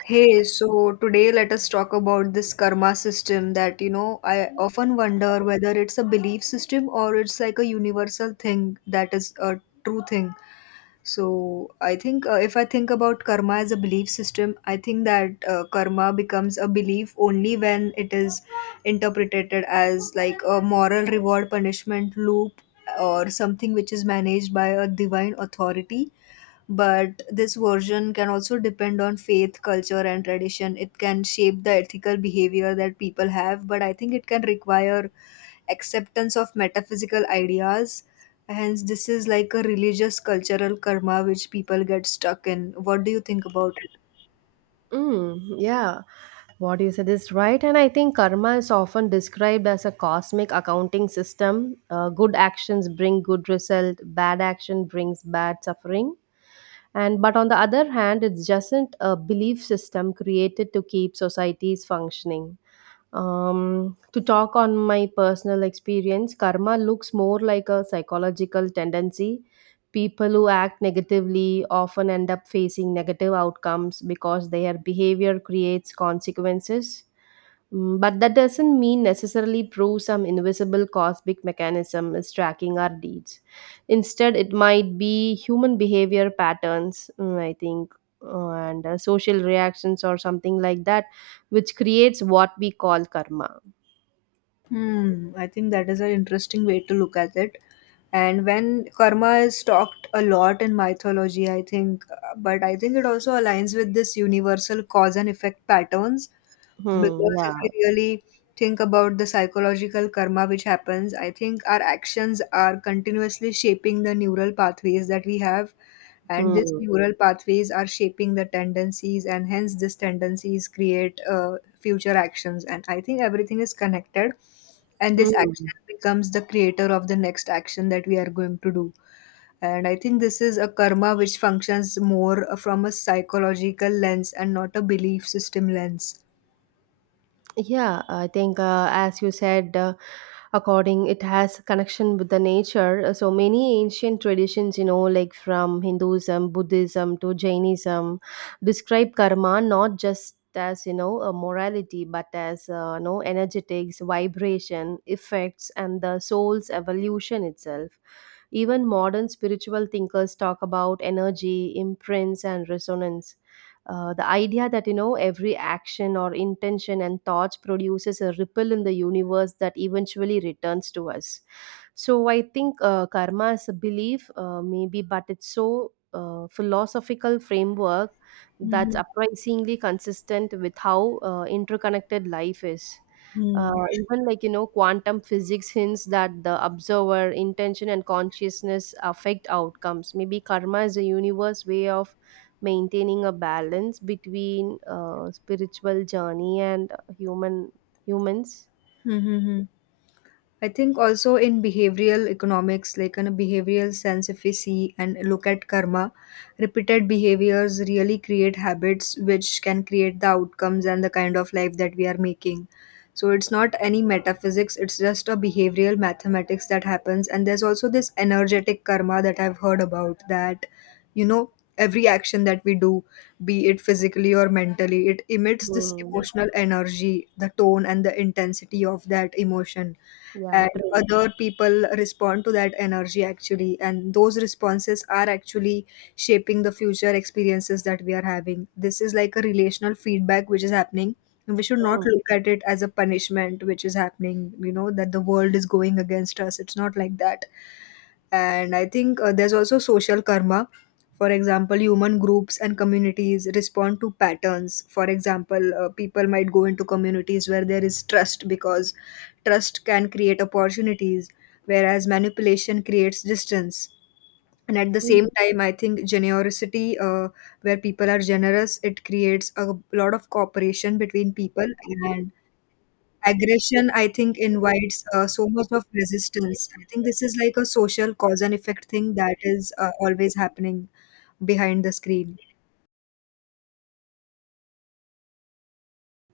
Hey, so today let us talk about this karma system that I often wonder whether it's a belief system or it's like a universal thing that is a true thing. So I think if I think about karma as a belief system, I think that karma becomes a belief only when it is interpreted as like a moral reward punishment loop or something which is managed by a divine authority, but this version can also depend on faith, culture, and tradition. It can shape the ethical behavior that people have, but I think it can require acceptance of metaphysical ideas. Hence, this is like a religious cultural karma which people get stuck in. What do you think about it? Mm, yeah, what you said is right. And I think karma is often described as a cosmic accounting system. Good actions bring good result, bad action brings bad suffering. And but on the other hand, it's just a belief system created to keep societies functioning. To talk on my personal experience, karma looks more like a psychological tendency. People who act negatively often end up facing negative outcomes because their behavior creates consequences. But that doesn't mean necessarily prove some invisible cosmic mechanism is tracking our deeds. Instead, it might be human behavior patterns, I think, and social reactions or something like that, which creates what we call karma. Hmm, I think that is an interesting way to look at it. And when karma is talked a lot in mythology, I think, but I think it also aligns with this universal cause and effect patterns. Hmm, Because if we yeah. really think about the psychological karma which happens, I think our actions are continuously shaping the neural pathways that we have. And these Hmm. neural pathways are shaping the tendencies, and hence these tendencies create future actions. And I think everything is connected, and this action Mm. becomes the creator of the next action that we are going to do. And I think this is a karma which functions more from a psychological lens and not a belief system lens. Yeah, I think as you said, according it has connection with the nature. So many ancient traditions, you know, like from Hinduism, Buddhism to Jainism, describe karma not just as, you know, a morality, but as, you know, energetics vibration effects and the soul's evolution itself. Even modern spiritual thinkers talk about energy, imprints, and resonance. The idea that, you know, every action or intention and thoughts produces a ripple in the universe that eventually returns to us. So I think karma is a belief, maybe, but it's so philosophical framework that's Mhm. surprisingly consistent with how interconnected life is. 嗯，Even like, you know, quantum physics hints that the observer intention and consciousness affect outcomes. Maybe karma is a universe way of maintaining a balance between spiritual journey and human humans. 嗯嗯嗯。I think also in behavioral economics, like in a behavioral sense, if we see and look at karma, repeated behaviors really create habits which can create the outcomes and the kind of life that we are making. So it's not any metaphysics, it's just a behavioral mathematics that happens. And there's also this energetic karma that I've heard about, that, you know, every action that we do, be it physically or mentally, it emits this Hmm, emotional energy, the tone and the intensity of that emotion, yeah, and true. other people respond to that energy actually, and those responses are actually shaping the future experiences that we are having. This is like a relational feedback which is happening, and we should not Hmm. look at it as a punishment which is happening, you know, that the world is going against us. It's not like that. And I think there's also social karma. For example, human groups and communities respond to patterns. For example, people might go into communities where there is trust because trust can create opportunities, whereas manipulation creates distance. And at the Hmm. same time, I think generosity, where people are generous, it creates a lot of cooperation between people, and aggression, I think, invites so much of resistance. I think this is like a social cause and effect thing that is always happening behind the screen.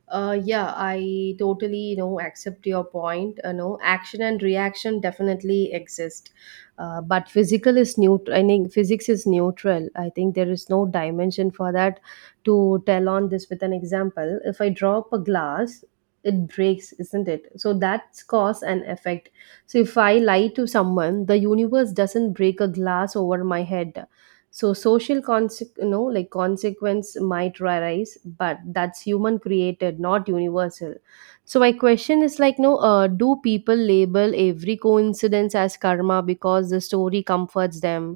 Yeah, I totally, you know, accept your point. You know, action and reaction definitely exist, but physical is neutral. I think physics is neutral. I think there is no dimension for that. To tell on this with an example, if I drop a glass, it breaks, isn't it? So that's cause and effect. So if I lie to someone, the universe doesn't break a glass over my head. So social conse- you know, like, consequence might arise, but that's human created, not universal. So my question is like, no, do people label every coincidence as karma because the story comforts them?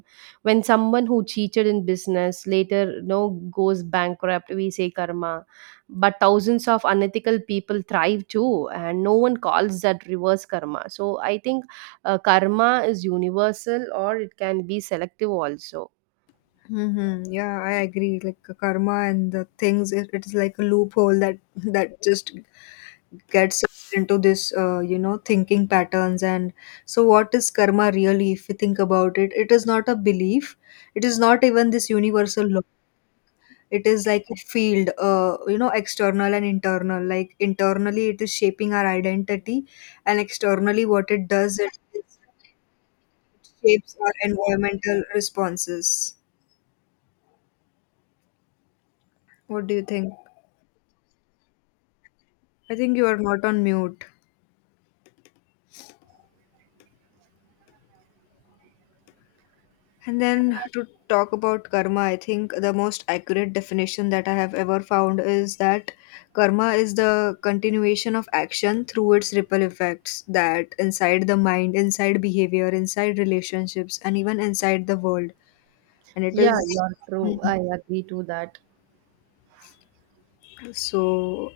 When someone who cheated in business later, you know, goes bankrupt, we say karma, but thousands of unethical people thrive too, and no one calls that reverse karma. So I think karma is universal, or it can be selective also. Mm-hmm. Yeah, I agree. Like karma and the things, it is like a loophole that just gets us into this thinking patterns. And so what is karma really? If you think about it, it is not a belief, it is not even this universal law. It is like a field, external and internal. Like, internally, it is shaping our identity, and externally, what it does, it is shapes our environmental responses. What do you think? I think you are not on mute. And then to talk about karma, I think the most accurate definition that I have ever found is that karma is the continuation of action through its ripple effects, that inside the mind, inside behavior, inside relationships, and even inside the world. And it Yeah, is you're true. Mhm. I agree to that. So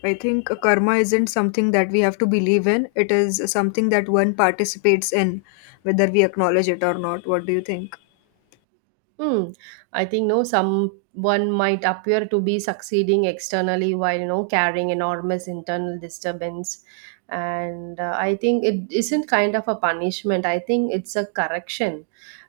I think karma isn't something that we have to believe in. It is something that one participates in whether we acknowledge it or not. What do you think? Hmm. I think no, someone might appear to be succeeding externally while no carrying enormous internal disturbance, and I think it isn't kind of a punishment. I think it's a correction.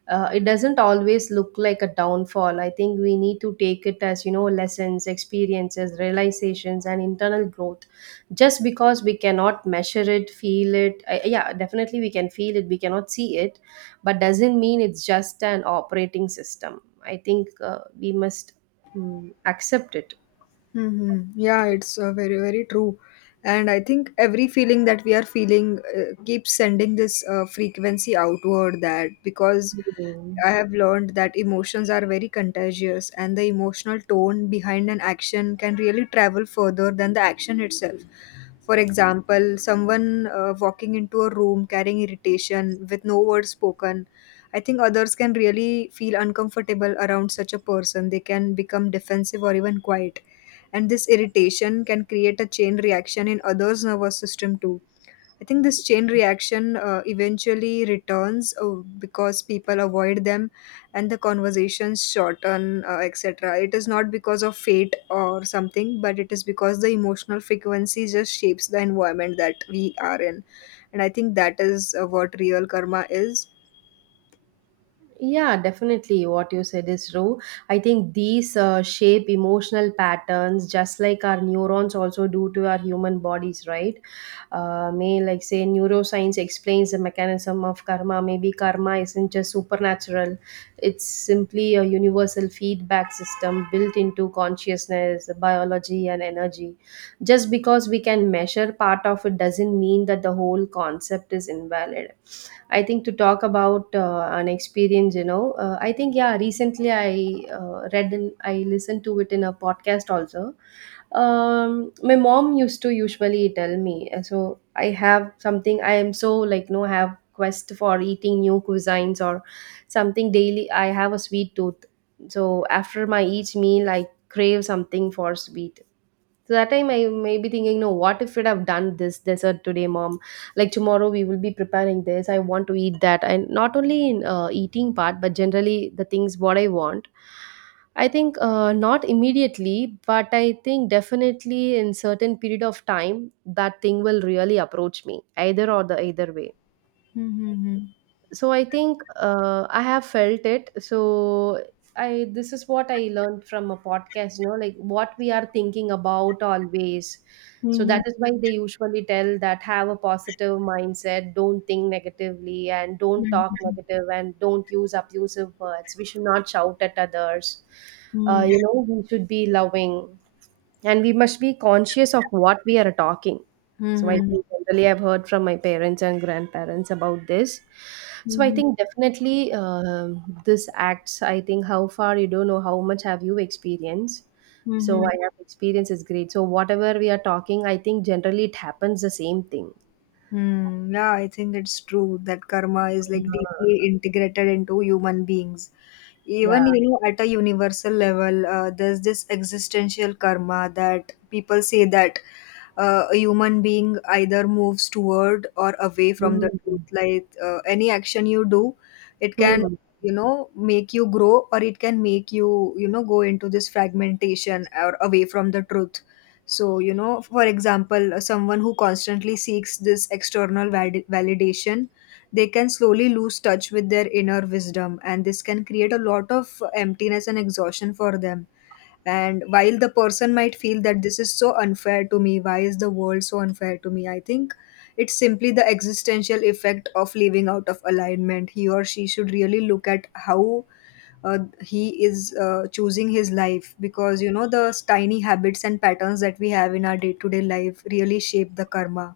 It doesn't always look like a downfall. I think we need to take it as, you know, lessons, experiences, realizations, and internal growth. Just because we cannot measure it, feel it, I, yeah, definitely we can feel it. We cannot see it, but doesn't mean it's just an operating system. I think we must, mm, accept it. Hmm. Yeah, it's very, very true. And I think every feeling that we are feeling keeps sending this frequency outward, that because Mm. I have learned that emotions are very contagious, and the emotional tone behind an action can really travel further than the action itself. For example, someone walking into a room carrying irritation with no words spoken, I think others can really feel uncomfortable around such a person. They can become defensive or even quiet, and this irritation can create a chain reaction in others nervous system too. I think this chain reaction eventually returns, because people avoid them and the conversations shorten, etc. It is not because of fate or something, but it is because the emotional frequency just shapes the environment that we are in. And I think that is what real karma is. Yeah, definitely. What you said is true. I think these shape emotional patterns just like our neurons also do to our human bodies, right? May like say neuroscience explains the mechanism of karma. Maybe karma isn't just supernatural, it's simply a universal feedback system built into consciousness, biology, and energy. Just because we can measure part of it doesn't mean that the whole concept is invalid. I think to talk about an experience, you know, I think yeah, recently I read and I listened to it in a podcast also. My mom used to usually tell me, so I have something. I am so like no have quest for eating new cuisines or something daily. I have a sweet tooth, so after my each meal, I crave something for sweet. So that time I may be thinking, no, what if we'd have done this dessert today, mom? Like tomorrow we will be preparing this. I want to eat that. And not only in eating part, but generally the things what I want. I think not immediately, but I think definitely in certain period of time that thing will really approach me either or the either way. Mhm. So I think I have felt it. So I this is what I learned from a podcast, you know, like what we are thinking about always. So Mhm. that is why they usually tell that have a positive mindset, don't think negatively, and don't talk Mhm. negative, and don't use abusive words. We should not shout at others. Mhm. You know, we should be loving, and we must be conscious of what we are talking. Mhm. So I Mhm. think generally I've heard from my parents and grandparents about this. So I Mhm. think definitely, um, this acts, I think how far you don't know how much have you experienced. So Mhm. I have experience is great. So whatever we are talking, I think generally it happens the same thing. Hmm. Yeah, I think it's true that karma is like deeply Yeah, integrated into human beings. yeah. Even, you know, at a universal level, there's this existential karma that people say that a human being either moves toward or away from the truth. Mm. Like, any action you do, it can, Mm. you know, make you grow, or it can make you, you know, go into this fragmentation or away from the truth. So, you know, for example, someone who constantly seeks this external validation, they can slowly lose touch with their inner wisdom, and this can create a lot of emptiness and exhaustion for them. And while the person might feel that this is so unfair to me, why is the world so unfair to me, I think it's simply the existential effect of living out of alignment. He or she should really look at how he is choosing his life, because you know the tiny habits and patterns that we have in our day-to-day life really shape the karma.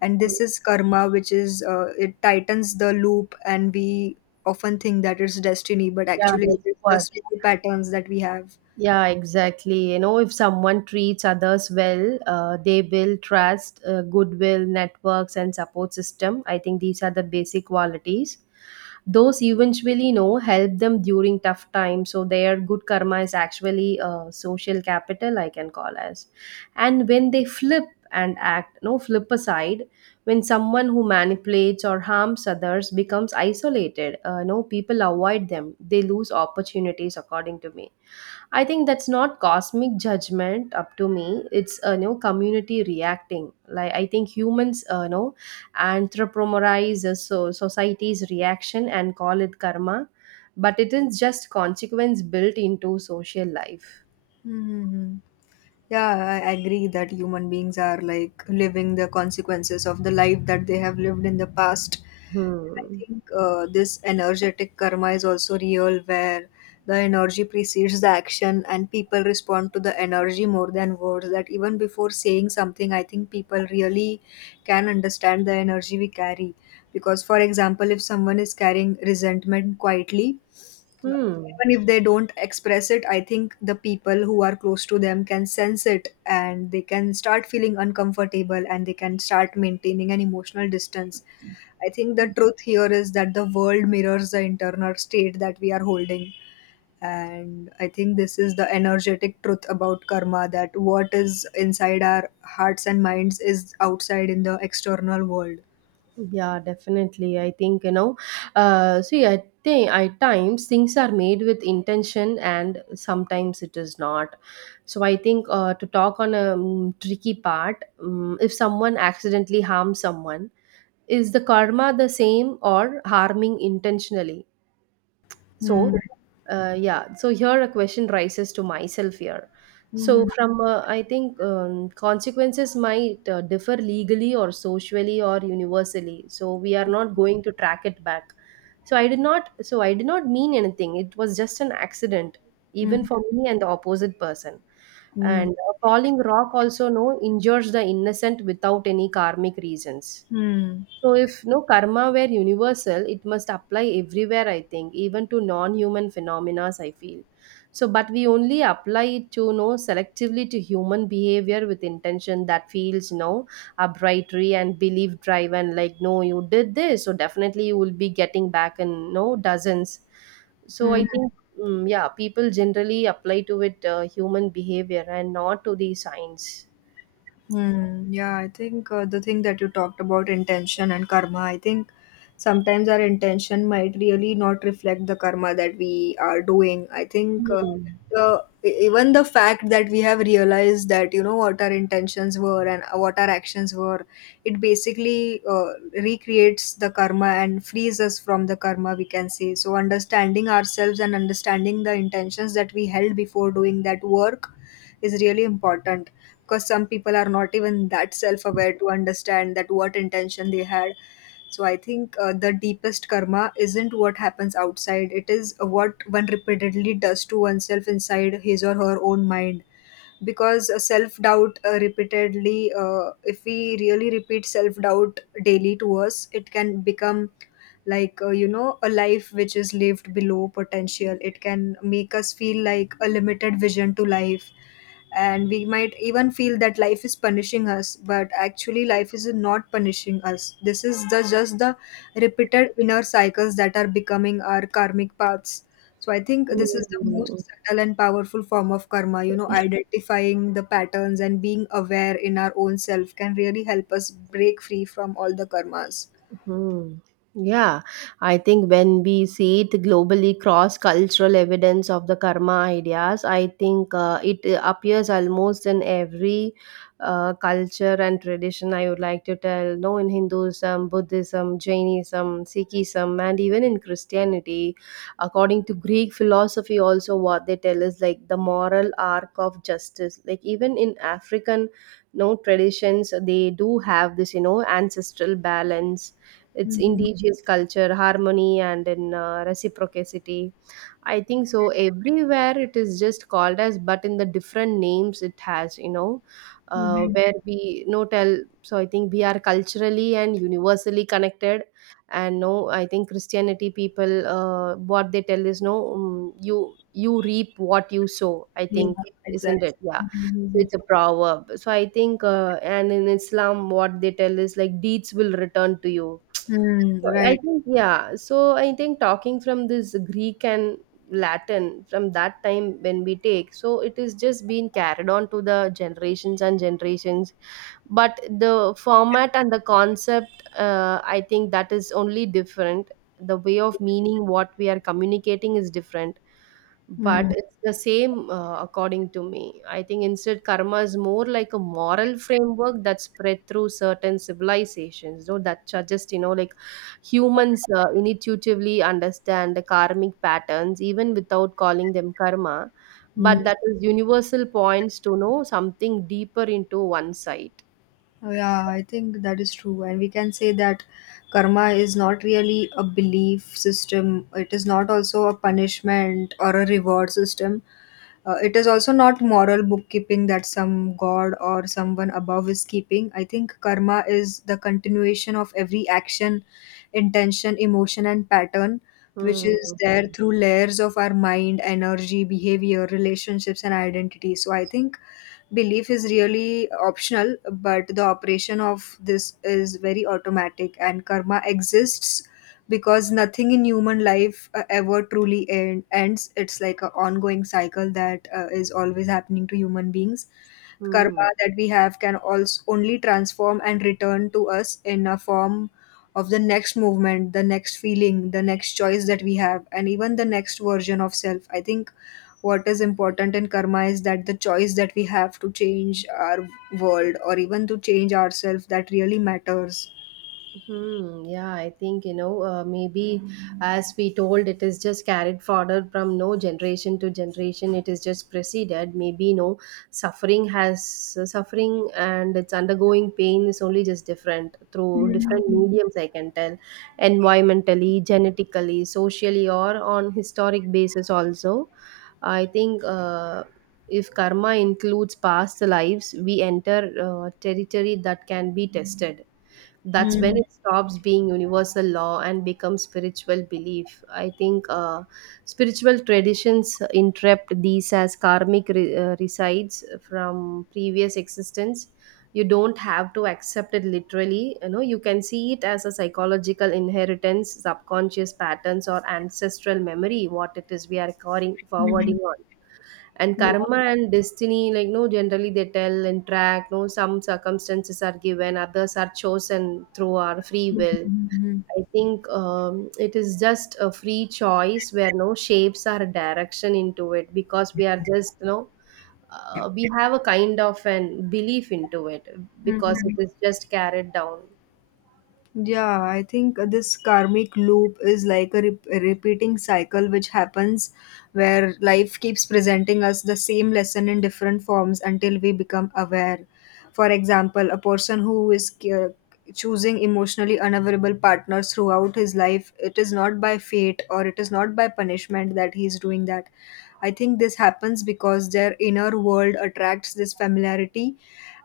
And Mm. this is karma which is, it tightens the loop, and we often think that it's destiny, but Yeah, actually it that's is the what. slow patterns that we have. Yeah, exactly. You know, if someone treats others well, they build trust, goodwill, networks, and support system. I think these are the basic qualities. Those eventually, you know, help them during tough times. So their good karma is actually social capital, I can call as. And when they flip and act, no flip aside, when someone who manipulates or harms others becomes isolated, no people avoid them. They lose opportunities, according to me. I think that's not cosmic judgment up to me. It's a, you know, community reacting. Like, I think humans, you know, anthropomorphize so society's reaction and call it karma, but it is just consequence built into social life. Hmm. Yeah, I agree that human beings are like living the consequences of the life that they have lived in the past. I Hmm. think this energetic karma is also real, where the energy precedes the action and people respond to the energy more than words. That even before saying something, I think people really can understand the energy we carry. Because, for example, if someone is carrying resentment quietly, Hmm. even if they don't express it, I think the people who are close to them can sense it, and they can start feeling uncomfortable and they can start maintaining an emotional distance. I think the truth here is that the world mirrors the internal state that we are holding. And I think this is the energetic truth about karma, that what is inside our hearts and minds is outside in the external world. Yeah, definitely. I think, you know, see, I think at times things are made with intention and sometimes it is not. So I think to talk on a, tricky part, if someone accidentally harms someone, is the karma the same or harming intentionally? So Hmm. Yeah, so here a question rises to myself here. Hmm. So from I think, consequences might differ legally or socially or universally, so we are not going to track it back. So I did not mean anything. It was just an accident, even Hmm. for me and the opposite person. Hmm. And a falling rock also no injures the innocent without any karmic reasons. Hmm. So if no karma were universal, it must apply everywhere, I think, even to non-human phenomena, I feel. So but we only apply it to no selectively to human behavior with intention that feels no arbitrary and belief driven, like no, you did this, so definitely you will be getting back in no dozens. So I Hmm. think, mm, yeah, people generally apply to it human behavior and not to the science. Hmm. Yeah, I think the thing that you talked about intention and karma, I think sometimes our intention might really not reflect the karma that we are doing. I think Hmm. the even the fact that we have realized that you know what our intentions were and what our actions were, it basically recreates the karma and frees us from the karma. We can say so. Understanding ourselves and understanding the intentions that we held before doing that work is really important, because some people are not even that self aware to understand that what intention they had. So I think the deepest karma isn't what happens outside. It is what one repeatedly does to oneself inside his or her own mind. Because self doubt, repeatedly, if we really repeat self doubt daily to us, it can become like, a life which is lived below potential. It can make us feel like a limited vision to life, and we might even feel that life is punishing us, but actually life is not punishing us. This is the just the repeated inner cycles that are becoming our karmic paths. So I think this is the Hmm. most subtle and powerful form of karma. You know, identifying the patterns and being aware in our own self can really help us break free from all the karmas. Hmm. Yeah, I think when we see it globally cross cultural evidence of the karma ideas, I think it appears almost in every culture and tradition. I would like to tell, no, in Hinduism, Buddhism, Jainism, Sikhism, and even in Christianity, according to Greek philosophy, also what they tell is like the moral arc of justice. Like even in African, no traditions, they do have this, you know, ancestral balance, its Mhm. indigenous culture, harmony, and in reciprocity. I think so. Everywhere it is just called as, but in the different names it has, you know, Mhm. where we no tell. So I think we are culturally and universally connected. And no, I think Christianity people, what they tell is no, you reap what you sow. I Yeah, think, isn't exactly. it? Yeah. So Mhm. it's a proverb. So I think, and in Islam, what they tell is like deeds will return to you. Hmm, So I right. think yeah. So I think talking from this Greek and Latin from that time when we take, so it is just being carried on to the generations and generations. But the format and the concept, I think that is only different. The way of meaning what we are communicating is different, Hmm. but it's the same according to me. I think instead karma is more like a moral framework that spread through certain civilizations, though that suggest, you know, like humans intuitively understand the karmic patterns even without calling them karma, Hmm. but that is universal points to know something deeper into one side. Oh, yeah, I think that is true. And we can say that karma is not really a belief system, it is not also a punishment or a reward system. It is also not moral bookkeeping that some god or someone above is keeping. I think karma is the continuation of every action, intention, emotion, and pattern, which Hmm. is there through layers of our mind, energy, behavior, relationships, and identity. So I think belief is really optional, but the operation of this is very automatic, and karma exists because nothing in human life ever truly ends. It's like an ongoing cycle that is always happening to human beings. Hmm. Karma that we have can also only transform and return to us in a form of the next movement, the next feeling, the next choice that we have, and even the next version of self. I think what is important in karma is that the choice that we have to change our world or even to change ourselves, that really matters. Hmm, yeah, I think, you know, maybe as we told, it is just carried forward from no generation to generation, it is just preceded. Maybe no suffering has suffering and it's undergoing pain is only just different through different Hmm. mediums, I can tell, environmentally, genetically, socially, or on historic basis. Also, I think if karma includes past lives, we enter territory that can be tested. That's when Hmm. it stops being universal law and becomes spiritual belief. I think spiritual traditions interpret these as resides from previous existence. You don't have to accept it literally, you know, you can see it as a psychological inheritance, subconscious patterns or ancestral memory, what it is we are carrying forwarding Hmm. on. And Hmm. karma and destiny, like no, generally they tell and track no, some circumstances are given, others are chosen through our free Hmm. will. Hmm. I think it is just a free choice where no shapes or direction into it, because we are just, you know, we have a kind of an belief into it Hmm. because Hmm. it is just carried down. Yeah, I think this karmic loop is like a repeating cycle which happens, where life keeps presenting us the same lesson in different forms until we become aware. For example, a person who is choosing emotionally unavailable partners throughout his life, it is not by fate or it is not by punishment that he is doing that. I think this happens because their inner world attracts this familiarity,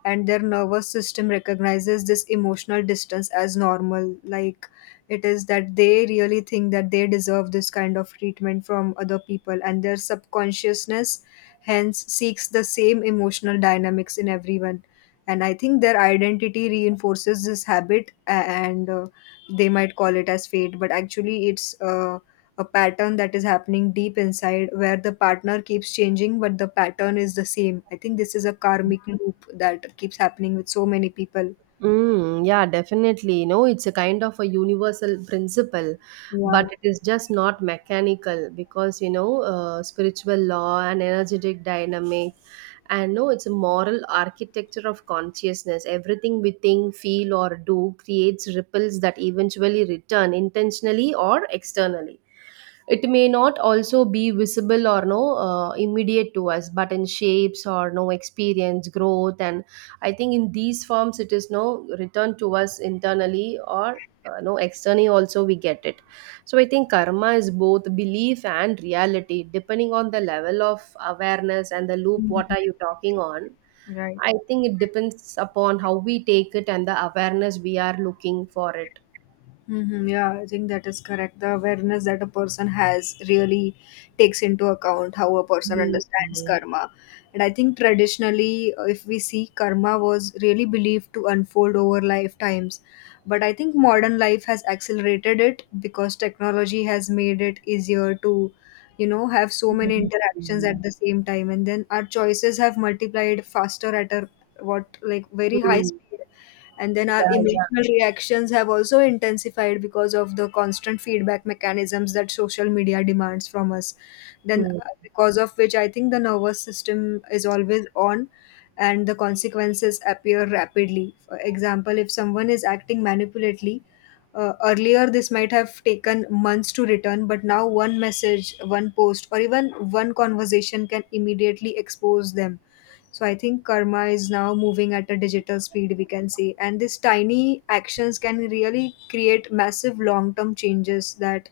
and their nervous system recognizes this emotional distance as normal. Like, it is that they really think that they deserve this kind of treatment from other people, and their subconsciousness hence seeks the same emotional dynamics in everyone. And I think their identity reinforces this habit, and they might call it as fate, but actually it's a pattern that is happening deep inside, where the partner keeps changing but the pattern is the same. I think this is a karmic loop that keeps happening with so many people. Mm, yeah, definitely. You know, it's a kind of a universal principle, Yeah. but it is just not mechanical because, you know, spiritual law and energetic dynamic, and no, it's a moral architecture of consciousness. Everything we think, feel, or do creates ripples that eventually return intentionally or externally. It may not also be visible or no immediate to us, but in shapes or no experience, growth, and I think in these forms it is no returned to us internally or no externally also we get it. So I think karma is both belief and reality, depending on the level of awareness and the loop. What Mhm. are you talking on? Right. I think it depends upon how we take it and the awareness we are looking for it. Mm-hmm, yeah, I think that is correct. The awareness that a person has really takes into account how a person understands Mm. karma. And I think traditionally, if we see, karma was really believed to unfold over lifetimes. But I think modern life has accelerated it because technology has made it easier to, you know, have so many interactions at the same time. And then our choices have multiplied faster at a what, like, very high Mm. speed, and then 一 our 样一样，emotional reactions have also intensified because of the constant feedback mechanisms that social media demands from us. Then 嗯。Because of which I think the nervous system is always on, and the consequences appear rapidly. For example, if someone is acting manipulatively, earlier this might have taken months to return, but now one message, one post, or even one conversation can immediately expose them. So I think karma is now moving at a digital speed, we can say. And these tiny actions can really create massive long term changes that,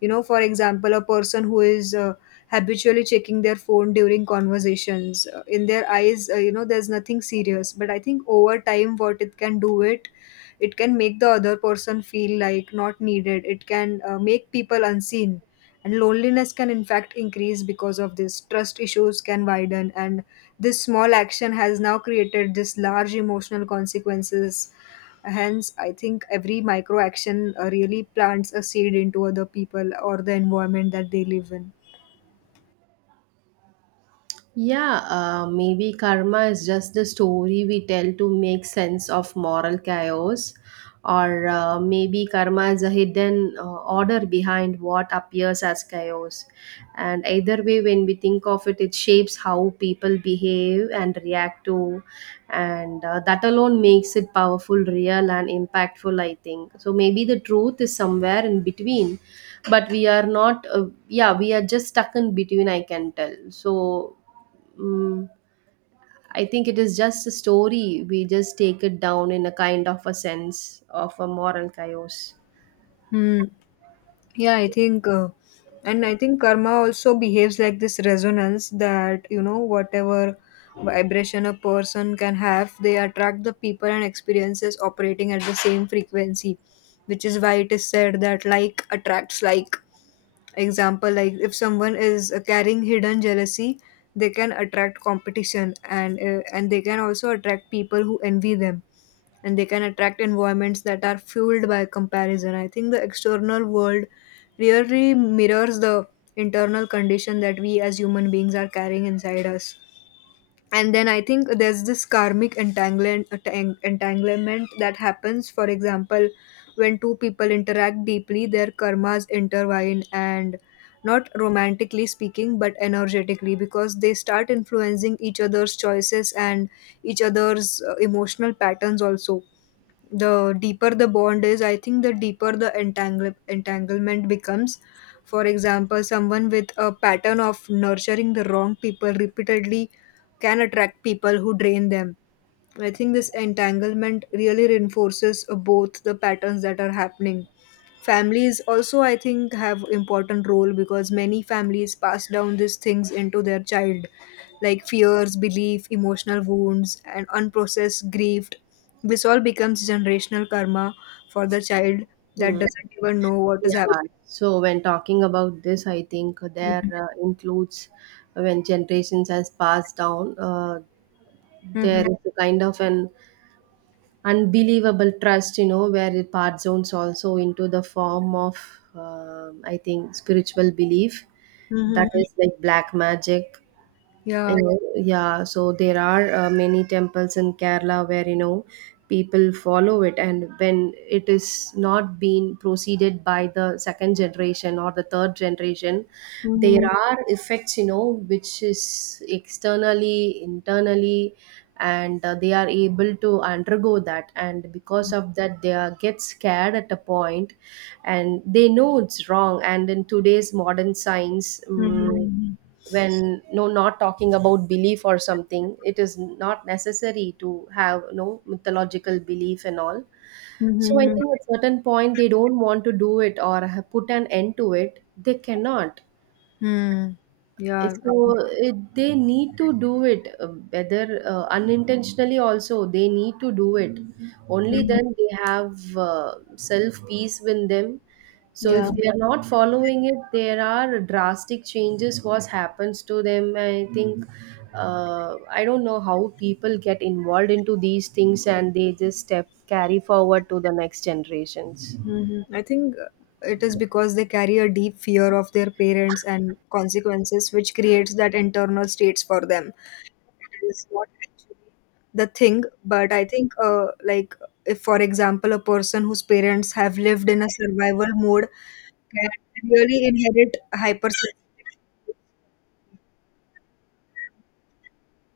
you know, for example, a person who is habitually checking their phone during conversations, in their eyes, you know, there's nothing serious. But I think over time, what it can do it, it can make the other person feel like not needed. It can make people unseen, and loneliness can in fact increase because of this. Trust issues can widen, and this small action has now created this large emotional consequences. Hence I think every micro action really plants a seed into other people or the environment that they live in. Yeah, maybe karma is just the story we tell to make sense of moral chaos, or maybe karma is a hidden order behind what appears as chaos. And either way, when we think of it, it shapes how people behave and react to, and that alone makes it powerful, real, and impactful, I think. So maybe the truth is somewhere in between, but we are not, yeah, we are just stuck in between, I can tell. So mm, I think it is just a story. We just take it down in a kind of a sense of a moral chaos. Hmm. Yeah, I think and I think karma also behaves like this resonance that, you know, whatever vibration a person can have, they attract the people and experiences operating at the same frequency, which is why it is said that like attracts like. Example, like if someone is carrying hidden jealousy, they can attract competition, and they can also attract people who envy them, and they can attract environments that are fueled by comparison. I think the external world really mirrors the internal condition that we as human beings are carrying inside us. And then I think there's this karmic entanglement that happens. For example, when two people interact deeply, their karmas intertwine, and not romantically speaking, but energetically, because they start influencing each other's choices and each other's emotional patterns also. The deeper the bond is, I think the deeper the entanglement becomes. For example, someone with a pattern of nurturing the wrong people repeatedly can attract people who drain them. I think this entanglement really reinforces both the patterns that are happening. Families also, I think, have important role, because many families pass down these things into their child, like fears, belief, emotional wounds, and unprocessed grief. This all becomes generational karma for the child that Hmm. doesn't even know what is happening. Yeah. So when talking about this, I think there includes when generations has passed down, there Mm-hmm. is a kind of an unbelievable trust, you know, where it part zones also into the form of, I think, spiritual belief Hmm. that is like black magic. You Yeah. know, yeah, so there are many temples in Kerala where, you know, people follow it, and when it is not being proceeded by the second generation or the third generation, there Mm-hmm. are effects, you know, which is externally internally, and they are able to undergo that, and because of that they are, get scared at a point, and they know it's wrong. And in today's modern science Hmm. when no not talking about belief or something, it is not necessary to have no mythological belief and all. So I Hmm. think at certain point they don't want to do it or put an end to it, they cannot. Hmm. Yeah, I think. So it, they need to do it, whether unintentionally also they need to do it. Only Mhm. then they have self peace within them. So if Yeah. they are not following it, there are drastic changes what happens to them. I think I don't know how people get involved into these things and they just step carry forward to the next generations. Mhm. I think it is because they carry a deep fear of their parents and consequences, which creates that internal states for them. It is not actually the thing, but I think, like, if for example, a person whose parents have lived in a survival mode can really inherit hypersensitivity.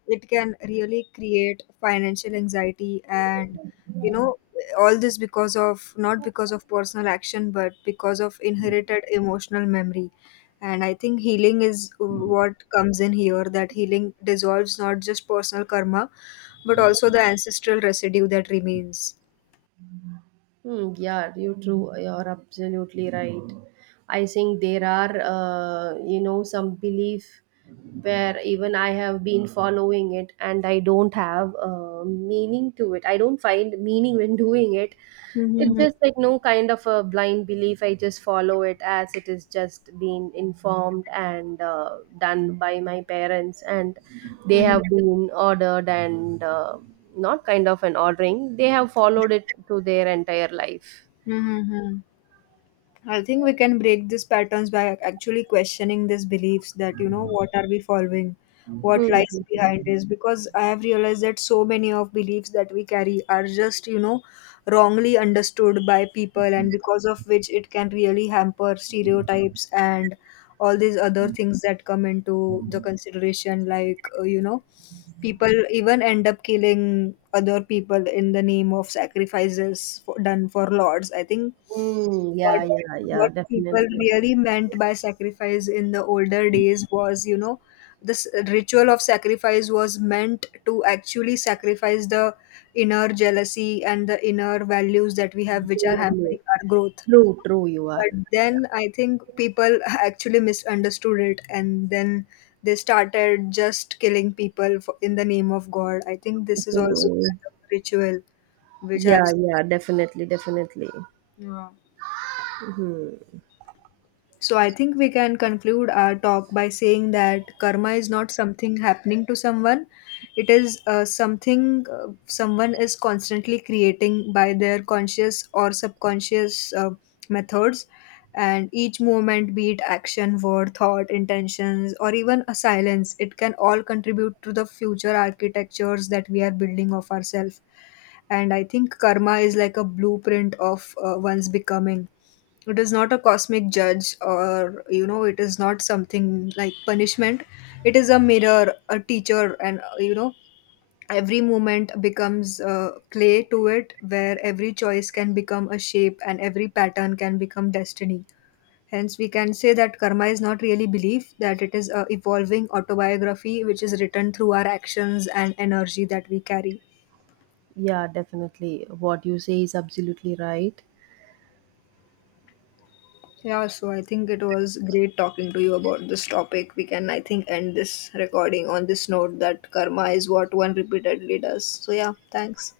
It can really create financial anxiety and, you know, all this because of, not because of personal action, but because of inherited emotional memory. And I think healing is what comes in here, that healing dissolves not just personal karma, but also the ancestral residue that remains. Hmm, yeah, you true. You're absolutely right. I think there are, you know, some belief where even I have been following it and I don't have meaning to it. I don't find meaning when doing it. It's Hmm. just like no kind of a blind belief. I just follow it as it is just being informed and done by my parents, and they Hmm. have been ordered and. Not kind of an ordering, they have followed it to their entire life. Hmm. I think we can break these patterns by actually questioning these beliefs, that, you know, what are we following? What lies Mm-hmm. behind this? Because I have realized that so many of beliefs that we carry are just, you know, wrongly understood by people, and because of which it can really hamper stereotypes and all these other things that come into the consideration, like, you know, people even end up killing other people in the name of sacrifices for, done for lords. I think Mm, what yeah, yeah, yeah, what people definitely. really meant by sacrifice in the older days was, you know, this ritual of sacrifice was meant to actually sacrifice the inner jealousy and the inner values that we have which are hampering Definitely. our growth. True, true, you are. But then I think people actually misunderstood it, and then they started just killing people for, in the name of god. I think this is also Mhm. kind of ritual which I've. Yeah, yeah, definitely, definitely. Yeah. Hmm. So I think we can conclude our talk by saying that karma is not something happening to someone. It is something someone is constantly creating by their conscious or subconscious methods. And each movement, be it action, word, thought, intentions, or even a silence, it can all contribute to the future architectures that we are building of ourselves. And I think karma is like a blueprint of one's becoming. It is not a cosmic judge, or you know, it is not something like punishment. It is a mirror, a teacher, and you know, every moment becomes clay to it, where every choice can become a shape and every pattern can become destiny. Hence we can say that karma is not really belief, that it is a evolving autobiography which is written through our actions and energy that we carry. Yeah, definitely. What you say is absolutely right. Yeah, so I think it was great talking to you about this topic. We can, I think, end this recording on this note that karma is what one repeatedly does. So, yeah, thanks.